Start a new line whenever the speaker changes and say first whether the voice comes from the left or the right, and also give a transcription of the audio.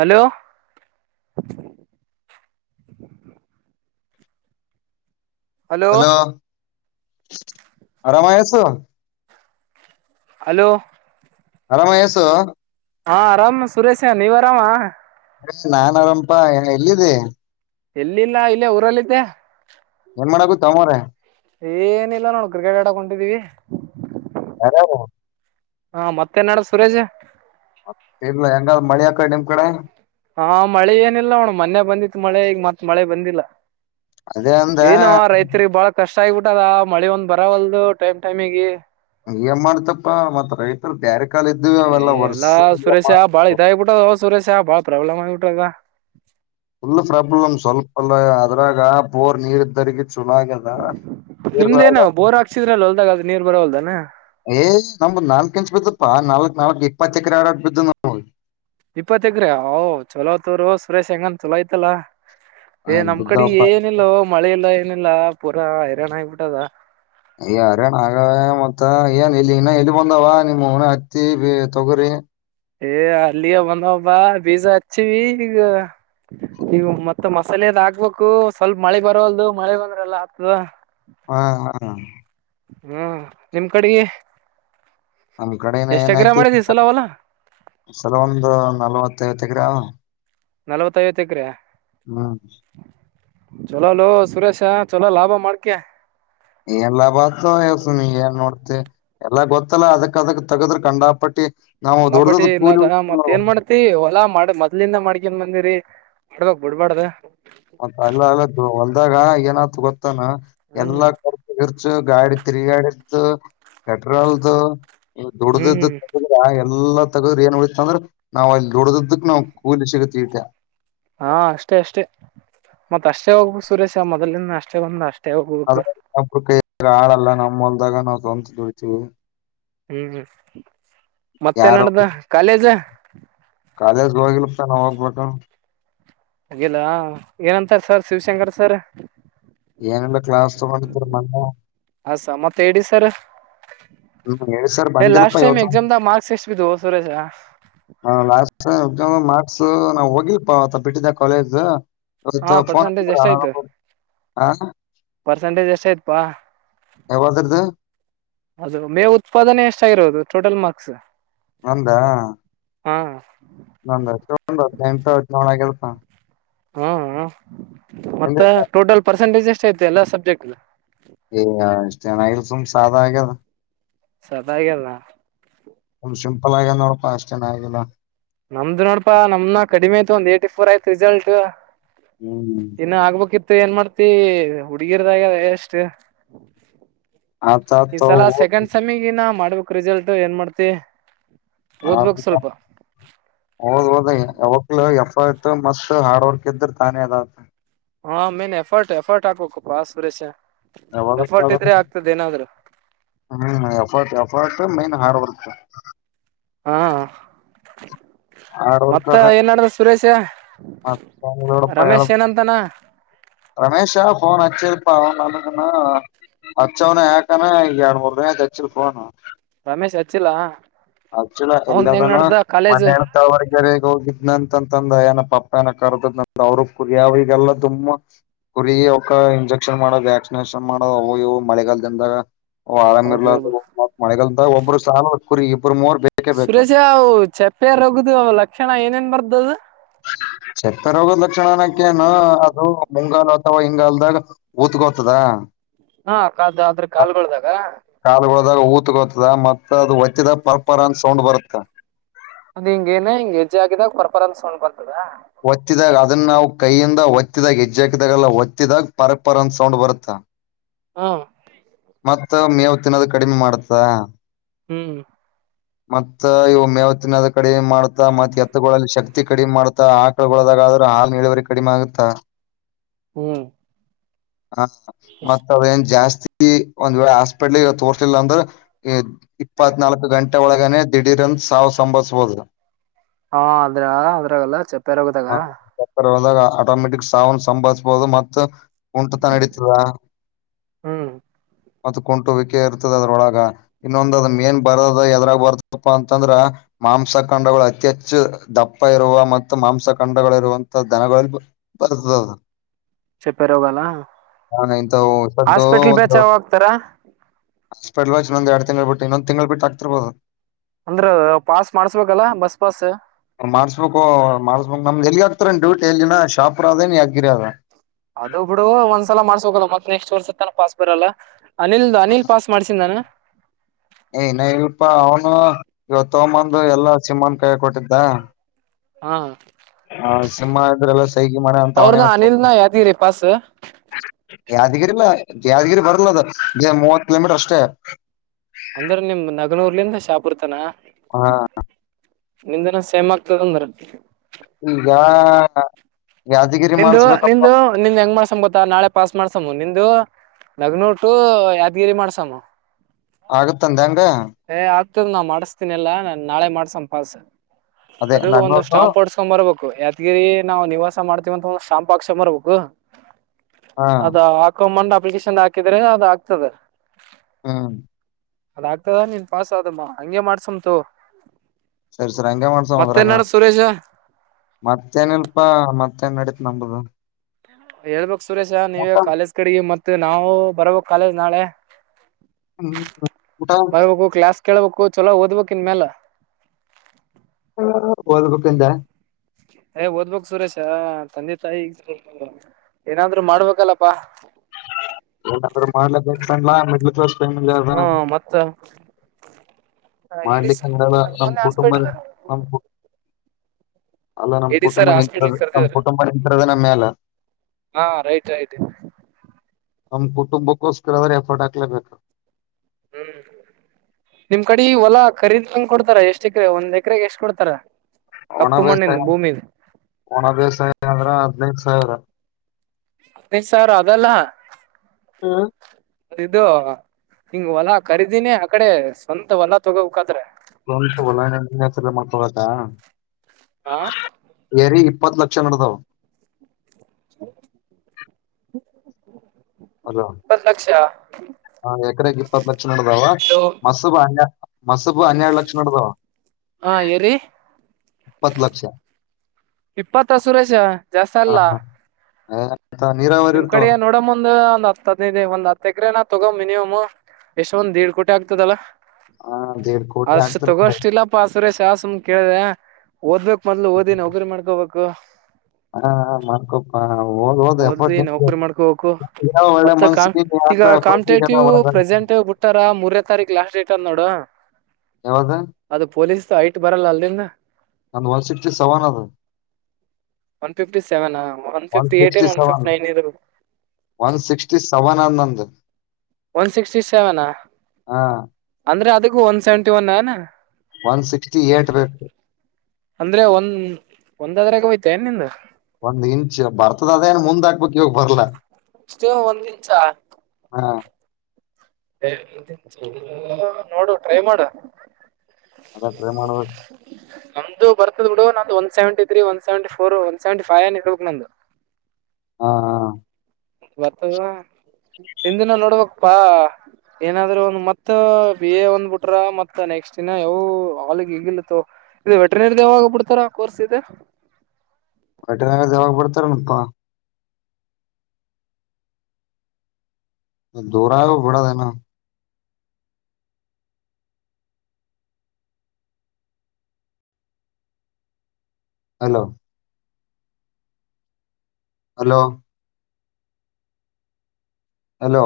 right: Hello
left: hello ಆರಾಮ ಆಸು
right: hello
left: ಅರಾಮಯಸು
right: ಹಾ ಆರಾಮ್ ಸುರೇಶ ನೀವ್ ಆರಾಮ
left: ಅ ನಾನ್ರಪಾ ಎಲ್ಲಿದ್ದ
right: ಎಲ್ಲಿಲ್ಲ ಇಲ್ಲೇ ಊರಲ್ಲಿದ್ದ
left: ಏನ್ ಮಾಡಕುತ್ತ ಮ್ರ
right: ಏನಿಲ್ಲ ನೋಡು ಕ್ರಿಕೆಟ್ ಆಡ ಕುಟಿದೀವಿ
left: ಬರಬ
right: ಹಾ ಮತ್ತೇನ್ಡ ಸುರೇಶ
left: ಸರ್ಲ ಹೆಂಗ ಮಳಿಯಕಡೆ ನಿಮ್ ಕಡೆ
right: ಹಾ ಮಳೆ ಏನಿಲ್ಲ ಅವಣ ಮೊನ್ನೆ ಬಂದಿತ್ತು ಮಳೆ ಈಗ ಮತ್ ಮಳೆ ಬಂದಿಲ್ಲ
left: ಅದೇ ಅಂದ
right: ಏನು ರೈತರಿಗೆ ಬಾಳ ಕಷ್ಟ ಕಷ್ಟ ಆಗಬಿಟ್ಟದ ಮಳೆ ಒಂದ ಬರವಲ್ದು ಟೈಮ್ ಟೈಮಿಗೆ
left: ಏನ್ ಮಾಡ್ತಪ್ಪಾ ಮತ್ ರೈತರು ಡ್ಯಾರೆಕ್ಟ್
right: ಏಎಲ್ಲಾ ಸುರೇಶ್ ಯ ಬಾಳ ಇದ ಆಗಿಬಿಟದ ಸುರೇಶ್ ಯ ಬಾಳ ಪ್ರಾಬ್ಲಮ್ ಆಗಬಿಟದ
left: ಉಳ್ಳು ಪ್ರಾಬ್ಲ್ ಸಲ್ಪಅದ್ರಾಗ ಪೋರ್ ನೀರು ತರಗಿ ಸುಲಾಗದಾ
right: ನಿಮ್ದೇನು ಬೋರ್ ಹಾಕ್ಸಿದ್ರಲ್ಲ ಹೊಲ್ದಾಗ ಅದ್ ನೀರ್ ಬರವಲ್ದಾನ
left: ಏ್ ನ ನಾಲ್ಕು ಎಂಚ್ ಬಿತಪ್ಪಾ ನಾಲ್ಕು ನಮಗೆ ಇಪ್ಪೆಕರೆ ಆರ ಅಬುದು
right: ಇಪ್ಪತ್ಗ್ರ ್ ಚೊಲೋ ತೋರು ಸುರೇಶ್ ಹೆಂಗಂದ ಚಲೋ ಐತಲ್ಲಾ ಏ ನಮ್ ಕಡೆ
left: ಬಿದ್ದಾವಪ್ಪ
right: ಏನಿಲ್ಲೋ ಮಳೆ ಎಲ್ಲ ಏನಿಲ್ಲ ಪೂರಾ ಹೈರಾಣ ಆಗಬಿಟ್ಟದ
left: ಾರೇನ ಆಗ ಮ ಮತ್ತ ಏನ್ ಇಲ್ಲಿ ಇನ್ನ ಎಲ್ಲಿ ಬಂದಾವ ನಿಮನ ಹತ್ತಿ ಬಿ ತೊಗರಿಿ
right: ಎ ಅಲ್ಲಿಿಯ ಬಂದ ಬ ಪಜಾ ಅಚ್ಚ ನೀವು ಮತ್ತತ್ ಮಸಾಲೆದ್ ಆಕ್ಬೇಕು ಸ್ವಲ್ಪ ಮಳೆ ಬರಲ್ದು ಮಳೆ ಬಂದ್ರಲ್ಲ ಆಗ್ತದ
left: ಹಾ ಹಾ
right: ಹ್ಮ ನಿಮ್ ಕಡೆಗೆ
left: ನಮ್ ಕಡೆನ
right: ಎಷ್ಟ್ ಎಕರೆ
left: ಏನಾಯ್ತಿ
right: ಮಾಡಿದಿ ಸಲ ಹೊಲ
left: ಸಲ ಒಂದು ನಲವತ್ತೈ ಗ್ರಾಮ
right: ನಲವತ್ತೈಐವತ್ತುಕ್ರಾ
left: ಹ್ಮ್
right: ಚೊಲೋಲ ಸುರೇಶ ಚಲೋ ಲಾಭ ಮಾಡ್ಕೆ
left: ಎಲ್ಲ ಬಾತ ಎಸು ನೀ ಏನ್ ನೋಡ್ತೆ ಎಲ್ಲ ಗೊತ್ತಲ್ಲ ಅದಕ್ ಅದಕ್ ತಗದ್ರ ಕಂಡಾಪಟ್ಟಿ ನಾವು
right: ಅನ್ನಾಪಟ್ಟಿ
left: ದೊಡ್ಡದ
right: ಇಲ್ಲ
left: ಕೂಲಿ
right: ಮತ್ತತ್ ಏನ್ ಮಾಡ್ತಿ ಹೊಲಾ ಮಾಡ ಮೊದ್ಲಿಂದ ಮಾಡ್ಕನ್ ಮ ಂದಿರಿ ಬಿಡ್ಬಕ್ ಬಿಡ್ಬಾಡ್ದ
left: ಮ ಅಲ್ಲ ಅಲ್ಲ ಹೊಲ್ದಾಗ ಏನತು ಗೊತ್ತಾನ
right: ಹ್ಮ್
left: ಎಲ್ಲಾ ಕರ್ ಗಾಡಿ ತ್ರಿ ಗಾಡ್ದು ಪೆಟ್ರೋಲ್ದು ದುಡ್ದ್ದ
right: ಹ್ಮ್
left: ಎುಲ್ಲಾ ತಗದ್ರ ಏನ್ ನೋಡಿತತ್ತ ಅಂದ್ರ ನಾವ್ ಅಲ್ಲಿ ನೋಡ್ದದಕ್ ನಾವ್ ಕೂಲಿ ಸಿಗುತ್ತಟ
right: ಹಾ ಅಷ್ಟೇ ಅಷ್ಟೇ ಮತ್ತ ಅಷ್ಟೇ ಹೋಗ್ು ಸುರೇಶ್ ಮೊದಲಿಂದ ಅಷ್ಟೇ ಬಂದ ಅಷ್ಟೆ
left: ಅ ಒ್ರ ಕೈ ಹಾಡಲ್ಲ ನಮ್ಮಲ್ದಾಗ ನಾವವು ತೊಂತಳ್ತಿೀವಿ
right: ಹ್ಮ್ ಮತ್ತೆ ನಡ್ದ ಕಾಲೇಜ
left: ಕಾಲೇಜಸ್ಗೆ ಹೋಗಲ್ಪ್ಪ ನಾವ ಹೋಗ್ಬೇಕ
right: ಅಿಲ್ಲ ಏನಂತಾರ ಸರ್ ಶಿವಶಂಕರ್ ಸರ್
left: ಏನಿಲ್ಲ ಕ್ಲಾಸ್ ತಗೊಂಡಿದ್ರ ಮೊನ್ನೆ
right: ಹಸ ಮತ್ತೆ ಹೇಳ ಸರ್
left: ಹ್ಮ್ ಹೇಳಸರ್
right: ಏ
left: ಬಂದಿಲ್ಲಪ್ಪ
right: ಲಾಸ್ಟ್ ಟೈಮ್
left: ಯವತ
right: ಎಕ್ಸಾಮ್ದ ಮಾರ್ಕ್ಸ್ ಎಷ್ಟ ಬಿದ್ದು ಸುರೇಶ
left: ಹಾ ಲಾಸ್ಟ್ ಮಾರ್ಕ್ಸ್ ನಾವ್ ಹೋಗಿಲ್ಪ ಆತ ಬಿಟ್ಟಿದ್ದ ಕಾಲೇಜ್
right: ಹಾ
left: ಫೋನ್
right: ಪರ್ಸೆಂಟೇಜ್ ಎಷ್ಟ ಆಯ್ತು
left: ಹ
right: ಪರ್ಸೆಂಟೇಜ್ ಎಷ್ಟ ಆಯ್ತ್ಪಾ
left: ಯ ಬತತ
right: ಅದು ಮೇ ಉತ್ಪಾದನೆ ಎಷ್ಟಾಗಿರೋದು ಟೋಟಲ್ ಮಾರ್ಕ್ಸ್
left: ನಂದ
right: ಹ್ಮ
left: ನ ಚ ನಂತ ನೋಾಗಲ್ಪ್ಪ
right: ಹ್ಮ್ ಮತ್ತೆ ಟೋಟಲ್ ಪರ್ಸೆಂಟೇಜ್ ಎಷ್ಟ ಐತೆ ಎಲ್ಲ ಸಬ್ಜೆಕ್ಟ್
left: ಏಯ ಇಷ್ಟು ಜನ ಇಲ್ ಸುಮ್ ಸಾದ ಆಗ್ಯದ
right: ಸದಾಗಲ್ಲ [inaudible]
left: ಆಗ್ಯಾನ ನೋಡಪಾ ಅಷ್ಟೇನ ಆಗಿಲ್ಲ.
right: ನಮ್ದ ನೋಡಪಾ ನಮ್ನ ಕಡಿಮೀ ಐತಿ ಒಂದ ಏಟಿ ಫೋರ್ ಆಯತ ರಿಸಲ್ಟ್.
left: ಹ್ಮ್
right: ದನ್ನ ಆಗ್ಬೇಕಿತ್ತು ಮ ಏನ್ ಮಾಡ್ತಿ ಹುಡುಗಿರ್ದಾಗ ಎಷ್ಟು
left: ಆತ ಆತ
right: ಈಸಲ
left: ಓದ್
right: ಸೆಕೆಂಡ್ ಸಮಿಗಿನ ಮಾಡ್ಬೇಕು ರಿಸಲ್ಟ್ ಏನ್ ಮಾಡ್ತಿ
left: ಹ
right: ಓದ್ಬೇಕ್ ಸ್ವಲ್ಪ
left: ಹೌದ ಹೌದಲ ತು ಮಸ್ತ್ ಹಾರ್ಡ್ ವರ್ಕ್ ಇದ್ದ್ರೆ ತಾನೇ ಅದ
right: ಹಾ ಮೇನ್ ಎಫರ್ಟ್ ಎಫರ್ಟ್ ಆೋಖೂಪ ಆಾಸುರೆಸ
left: ಯ ಹ್ಮಫ ಎಫ ಮೈನ್ ಹಾರ್ರ್ [inaudible]
right: ಹ್ಞಾ.
left: ಆರ್
right: ಮತ್ತ
left: ವರ್ಕರ್
right: ಏನ ನಡದತ ಸುರೇಶ
left: ನೋಡಪ್ಪ ಹೇಳ
right: ರಮೇಶ್ ಏನಂತಾನ.
left: ರಮೇಶ ಫೋನ್ ಹಚ್ಚಿಲ್ಪಾ ಅವ ನನಗನ ಹಚ್ಚವನ ಯಾಕನ ಈಗ ಯಾಡ ಮೂರ ದಿನ ಆಯತ ಹಚ್ಚಿಲ್ಲ ಫೋನ್
right: ರಮೇಶ್ ಹಚ್ಚಿಲ್ಲ.
left: ಹಚ್ಚಿಲ್ಲ ಎಲ್ಲ
right: ಅವನ್ ಹೆಂಗ್
left: ಅದನೋ
right: ನಡ್ದ
left: ಮನ
right: ಕಾಲೇಜ್
left: ಏನೋ ತಾವರೆಕೆರಿಗ ಹೋಗಿದ್ನ ತಂತ ಅಂದ ಏನ ಪಪ್ಪ ಏನ ಕರ್ದಂದ ಅವರು ಕುರಿಯವರಿಗೆಲ್ಲ ತುಮ್ಮ ಕುರಿ ಅವಕ ಇಂಜೆಕ್ಷನ್ ಮಾಡೋ ವ್ಯಾಕ್ಸಿನೇಷನ್ ಮಾಡೋ ಅವು ಇವು ಮಳೆಗಾಲದಿಂದ ಓ ಆರಾಮ ಇರ್ಲಾ
right: ಹೌದೌದು
left: [unintelligible] ಒಬ್ಬರ ಸಾಲ ಕುರಿ ಇಬ್ರು ಮೂವರ್ ಬೇಕೇ ಬೇಕು
right: ಸುರೇಶ ಅವ ಚಪ್ಪೆ ರೊಗ್ದ ಲಕ್ಷಣ ಏನೇನ್ ಬರ್ತದ.
left: ಸೆತ್ತ ರೋಗದ ಲಕ್ಷಣಅನ್ನಕ ಏನ್ ಅದು ಮುಂಗಾಲ ಅಥವಾ ಹಿಂಗಲ್ದಾಗ ಊತ್ಗೋತದ.
right: ಹ್ಞಾ ಕ ಆದ್ರ ಕಾಲುಗಳದಾಗ
left: ಕಾಲುಗೊಳದಾಗ ಊತ್ಗೋತದ ಮತ್ತ ಅದ ಒತ್ತಿದಾಗ ಪರ್ಪರ್ ಅಂತ ಸೌಂಡ್ ಬರತ್ತ.
right: ಅದ ಹಿಂಗ ಏನ ಹೆಜ್ಜೆ ಹಾಕಿದಾಗ ಪರ್ಪರ ಅಂತ ಸೌಂಡ್ ಬರ್ತದ.
left: ಒತ್ತಿದಾಗ ಅದನ್ನ ನಾವ ಕೈಯಿಂದ ಒತ್ತಿದಾಗ ಹೆಜ್ಜಿಹಾಕಿದಾಗಲ್ಲ ಒತ್ತಿದಾಗ ಪರ ಪರ ಅಂತ ಸೌಂಡ್ ಬರುತ್ತ. ಹ
right: ಹ್ನ.
left: ಮತ್ತ ಮೇವ ತಿನ್ನದ ಕಡಿಮ ಮಾಡ್ತದ.
right: ಹ್ಮ.
left: ಮತ್ತ ಇವ ಮೇವತಿನ್ನದ ಕಡೆ ಮಾಡ್ತಾ ಮತ್ತ ಎತ್ತಗಳಲ್ಲಿ ಶಕ್ತ ಕ್ತಿ ಕಡಿಮ ಮಾಡತ್ತಾ ಆಕಳಗೊಳದಾಗರೂ ಹಾಲ ಇಳುವರಿ ಕಡಿಮ ಆಗತ್ತಾ.
right: ಹ್ಮ.
left: ಹಾ ಮತ್ತ ಅದೇನ್ ಜಾಸ್ತಿ ಈ ಒಂದ ವೇಳೆ ಹಾಸ್ಪಿಟಲ್ಗ ತೋರ್ಸಲ್ಲ ಅಂದ್ರೆ ಇಪ್ಪತ್ನಾಲ್ಕ ಗಂ ಟ ಒಳಗನೆ ದಿಢೀರನ್ ಸಾವ್ ಸಂಭಸ್ಬದ.
right: ಹಾ ಅದ್ರ ಅದ್ರಾಗಲ್ಲ
left: ಹ
right: ಚಪ್ಪರೋಗದಾಗ
left: ಹೋದಾಗ ಆಟೋಮೆಟಿಕ್ ಸಾವ ಸಂಭವಸಬದು ಮತ್ತ್ ಕುಂಟತಾ ನಡೀತದ.
right: ಹ್ಮ್
left: ಅದ ಕುಂಟುವಿಕೆ ಇರ್ತದ ಅದ್ರೊಳಗ ಇನ್ನೊಂದ ಅದ್ನ ಮೇನ್ ಬರ ಎದರಾಗ ಬರ್ತಪ್ಪ ಅಂತಂದ್ರ ಮಾಂಸಖಂಡಗಳ ಅತಿ ಹೆಚ್ಚು ದಪ್ಪ ಇರುವ ಮತ್ತು ಮಾಂಸ ಕ ಖಂಡಗಳ ಇರುವಂತ ದನಗಳ ಬರ್ತದ ಅದ.
right: ಚಪರ ಅವಾಲ
left: ಅವ್ನ್ ಎಂತಹೋ ಸದ್ದು ಅ
right: ಹಾಕ್ತಾರ
left: [unintelligible] ಎಡ ತಿಂಗಳ ಬಿಟ್ಟ ಇನ್ನೊಂದ ತಿಂಗಳು ಬಿಟ್ಟ ಹಾಕ್ತಿರಬೋದ.
right: ಅಂದ್ರ ಪಾಸ್ ಮಾಡ್ಸ್ಬೇಕಲ್ಲ ಬಸ್ ಪಾಸ್
left: ಮಾರ್ಸಬೇಕ ಮಾರಸ ಬೇಕ ಎಲ್ಲಿ ಹಾ ಹತ್ರ ಡ್ಯೂಟಿ ಎಲ್ಲಿನ ಶಾಪುರ ಅದ ಏನ್ ಯಗಿರದ
right: ಅದು ಬಿಡು ಒಂದ್ಸಲ ಮಾಡ್ಸ ಬೇಕಲ್ಲ ಮತ್ತ ನೆಕ್ಸ್ಟ್ ವರ್ಷ ತನ ಪಾಸ್ ಬರಲ್ಲ. ಅನಿಲ್ದ ಅನಿಲ್ ಪಾಸ್ ಮಾಡ್ಸಿದನ
left: ಹ ಇವತ್ತ ತುಂಬೊಂದ ಎಲ್ಲಾ ಸಿಮ್ಮ ಕೈಯಾಗ ಕೊಟ್ಟಿದ್ದ.
right: ಹ್ಞಾ.
left: ಹ್ಞಾ ಸಿಂಹ ಇದ್ರೆಲ್ಲ ಸೈಗಿ ಮಾಡಿ ಅಂತವನೇ
right: ಅವ್ರನ ಅನಿಲ್ನ ಯಾದಗಿರಿ ಪಾಸ್
left: ಯಾದಗಿರಿಲ್ಲ ಯಾದಗಿರಿ ಬರ್ಲದ ಮೂವತ್ ಕಿಲೋಮೀಟರ್ ಅಷ್ಟ
right: ಅಂದ್ರ ನಿಮ್ಮ ನಗಲುರ್ಲಿಂದ ಶಾಪುರ್ತಾನ.
left: ಹ್ಞಾ.
right: ನಿಮ್ದನೋ ಸೇಮ್ ಆಗ್ತದಂದ್ರ
left: ಈಗಾ
right: ನಿಂದು ನಿಂದು ನಿಂದ ಹೆಂಗ ಮಾಸೋಣ ಗೊತ್ತ ನಾಳೆ ಪಾಸ್ ಮಾಡ್ಸಮ್ಮ ನಿಂದು ನಗ್ನೂರ್ ಟು ಯಾದಗಿರಿ ಮಾಡ್ಸನೂ ಪಾ
left: ಆಗತ್ಂದ ಒಂದ್ ಎಂಡ್
right: ಆಗ್ತದ ನಾ ಮಾಡಿಸತೀನಲ್ಲಾ ನಾಳೆ ಮಾಡಸ ಪಾಸ್
left: ಅದೇ
right: ಅದು ಒಂದು
left: ನಗ್ನೋಟು
right: ಸ್ಟಾಂಪ್ ಓಡ್ಸ್ಕೊಂಡ್ ಬರ್ಬೇಕು ಯಾದಗಿರಿ ನಾವು ನಿವಾಸ ಮಾಡ್ತೀವಂತ ಒಂದ್ ಶಂಪಾಕ್ಷ ಬರ್ಬೇಕು
left: ಹಾ
right: ಅದ ಹಾಕೊಂಬಂಡ್ ಅಪ್ಲಿಕೇಶನ್ ಹಾಕಿದ್ರೆ ಅದ ಹಾಕ್ತದೆ
left: ಹ್ಮ
right: ಅದಾಗಗ್ತದ ನೀನ್ ಪಾಸ್ ಆದಮ್ಮ ಹಂಗೆ ಮಾಡ್ಸಮಂತು
left: ಸರಿ ಸರಿ ಹಂಗ ಮಾಡ್ಸ ಅಂದ್ರಾಗ ಮತ್ತೇನ ಇಲ್ಪಾ ಮತ್ತನ್ ನಡತ ನಂಬದ
right: ಹೇಳ್ಬಕ್ ಸುರೇಶ ನೀವೇ ಕಾಲೇಜ್ ಕಡೆಗೆ ಮತ್ತ ನಾವು ಬರ್ಬಕ್ ಕಾಲೇಜ್ ನಾಳೆ
left: ಹ್ಮ್ ಊಟ
right: ಬರ್ಬೇಕು ಕ್ಲಾಸ್ ಕೇಳ್ಬೇಕು ಚೊಲೋ ಓದ್ಬೇಕ್ ಇನ್ ಮೇಲ
left: [unintelligible]
right: ಏ ಓದ್ಬೇಕ್ ಸುರೇಶ ತಂದೆ ತಾಯಿ ಈಗ ಏನಾದ್ರು ಮಾಡ್ಬೇಕಲ್ಲಪ್ಪಾ
left: [unintelligible] ಮಿಡ್ಲ್ ಕ್ಲಾಸ್
right: ಹ್ಮ್ ಮತ್ತ
left: ಮಾಡ್ಲಿಕ್ಕೆಂದಲ್ಲ ನಮ್
right: ಮೊನ್ನೆ
left: ಕುಟುಂಬ
right: ಹಾಸ್ಪಿಟ್ಲ್
left: ನಮ್ ಕು ಅಲ್ಲ ನಮ್
right: ಎಡಿ
left: ಕುಟುಂಬ
right: ಸರ್
left: ನಿಂತ
right: ಹಾಸ್ಪಿಟ್ಲ್
left: ನಮ್
right: ಕರ್ದವ್ರ
left: ಕುಟುಂಬ ನಿಂತದ ನಮ್ಮ ಮ್ಯಲ್ಲ
right: ಹಾ ರೈತ ಆಯ್ತ
left: ನಮ್ ಕುಟುಂಬಕ್ಕೋಸ್ಕರ ಅವ್ರೆ ಎಫರ್ಟ್ ಹಾಕಿದ್ರು
right: ಹ್ಮ್ ನಿಮ್ ಕಡೆ ಈ ಹೊಲ ಖರೀಗ್ ಕೊಡ್ತಾರ ಎಷ್ಟ್ ಎಕರೆ ಒಂದ್ ಎಕರೆಗೆ ಎಷ್ಟ್ ಕೊಡ್ತಾರ
left: ಒಣ
right: ಕಪ್ಪು
left: ಬೇಸಾಯ
right: ಮಣ್ಣಿನ ಭೂಮಿದ
left: ಒಣ ಬೇಸಾಯ ಅಂದ್ರ ಹದನೈದು ಸಾವಿರ
right: ಸಾರ ಅದಲ್ಲ
left: ಹಾ
right: ಇದು ಹಿಂಗ ಹೊಲ ಖರೀದಿನಿ ಆ ಕಡೆ ಸ್ವಂತ ಹೊಲ ತಗೋಬೇಕಾದ್ರೆ
left: [unintelligible]
right: ಹ
left: ರಿ ಇಪ್ಪತ್ತು ಲಕ್ಷ ನಡೆತವು
right: [unintelligible]
left: ಅಲ್ಲ
right: ಇಪ್ಪತ್ ಲಕ್ಷ
left: ಹ ಎಕರೆಗೆ ಇಪ್ಪತ್ ಲಕ್ಷ ನಡದಾವ ಮಸ್ [unintelligible] ಮಸಬು ಹನ್ನೆರಡು ಲಕ್ಷ ನಡದ
right: ಹಾ ಎರಿ
left: ಇಪ್ಪತ್ ಲಕ್ಷ
right: ಇಪ್ಪತ್ತ ಸುರೇಶ ಜಾಸ್ತಿ ಅಲ್ಲ
left: ಹಾ
right: ನಿಮ್ ಕಡೆ ನೋಡ ಮುಂದ ಒಂದ್ ಹತ್ ಹದನದೆ ಒಂದ್ ಹತ್ತ ಎಕರೆನ ತಗೋ ಮಿನಿಮಮ್ ಎಷ್ಟ ಒಂದ್ ಎರಡ್ ಕೋಟಿ ಆಗ್ತದಲ್ಲಾ
left: ಹ ದೇಡ್ ಕೋಟಿ
right: ಅಷ್ಟು
left: ಆಗ್ತಿರ್ತಾವ
right: ತಗೋಷ್ಟಿಲ್ಲ ಪಾ ಸುರೇಶ್ ಚ ಸುಮ ಕೇಳಿದೆ ಓದ್ಬೇಕಕ್ ಮೊದ್ಲು ಓದಿ ನೌಕರಿ ಮಾಡ್ಕೋಬೇಕು
left: ಹಾ ಹಾ ಮಾಡ್ಕೊ ಹಓದ್ ಹೋದು ಎಪ್ಪ
right: ಓದ್ರಿ ನೌಕರಿ ಮಾಡ್ಕೋಬೇಕು
left: ಒಳ್ಳೆ
right: ಮತ್ತ ಕಾ
left: ಮನ್ಸಿಗೆ
right: ಈಗ
left: ಎಪ್ಪ ಜನ
right: ಕಾಂಪಿಟೇಟಿವ್
left: [unintelligible]
right: ಪ್ರೆಸೆಂಟ್ ಬಿಟ್ಟಾರ ಮೂರೇ ತಾರೀಕ್ ಲಾಸ್ ಡೇಟ್ ಅದ ನೋಡು
left: ಯಾವ್ದ
right: ಅದು ಪೊಲೀಸ್ ಐಟ್ ಬರಲ್ಲ ಅಲ್ಲಿಂದ
left: ಅಂದು one sixty seven
right: one fifty ಸೆವೆನಾ one fifty eight
left: sixty
right: one fifty
left: seven
right: nine ಇದು
left: one sixty seven Anand
right: one sixty ಸೆವೆನಾ
left: ಹಾ
right: ಅಂದ್ರೆ ಅದಕ್ಕೂ ಒನ್ ಸೆವೆಂಟಿ ಒನ್ ನಾ
left: ಒನ್ ಸಿಕ್ಸ್ಟಿ ಏಟ್ ಬೇಕು
right: ಒಂದಾದ್ರಾಗ ಹಯ್ತಾ ಇ ನಿಂದು
left: ಒಂದ್ ಇಂಚ್ ಬರ್ತದ ಅದೇ ಏನ್ ಮುಂದ ಹಕ್ಬೇಕಕ್ ಇವಾಗ ಬರ್ಲ
right: ಇಷ್ಟೇ ಒಂದ್ ಇಂಚ
left: ಹಾ
right: ನೋಡು ಟ್ರೈ ಮಾಡು ಹ
left: ಅದ ಟ್ರೈ ಮಾಡ್ಬೇಕು
right: ನಮ್ದು ಬರ್ತದ್ ಬಿಡು ನಂದು one seventy three one seventy four one seventy five ಅನ್ ಇಡ್ಬೇಕು ನಂದು
left: ಹಾ ಹಾ
right: ಬರ್ತದವಾ ತಿಿಂದಿನ ನೋಡ್ಬೇಕಪ್ಪಾ ಏನಾದ್ರೂ ಒಂದ ಮತ್ತ ಬಿ ಎ ಒಂದ್ಬಿಟ್ರ ಮತ್ ನೆಕ್ಸ್ಟ್ ದಿನ ಯಾವ ಅವಳಿಗೆ ಹಗಿಲತ್ತ ಇದು ವೆಟ್ರನರಿ ಯಾವಾಗ ಬಿಡ್ತಾರ ಕೋರ್ಸ್ ಇದೆ
left: ವಟನ ಜಾವಾಗ ಬಡ್ತಾರೆ ನಪ್ಪಾ ದೂರಾದಿನ್ ಬಿಡು ನಾ ಹಲೋ ಹಲೋ ಹಲೋ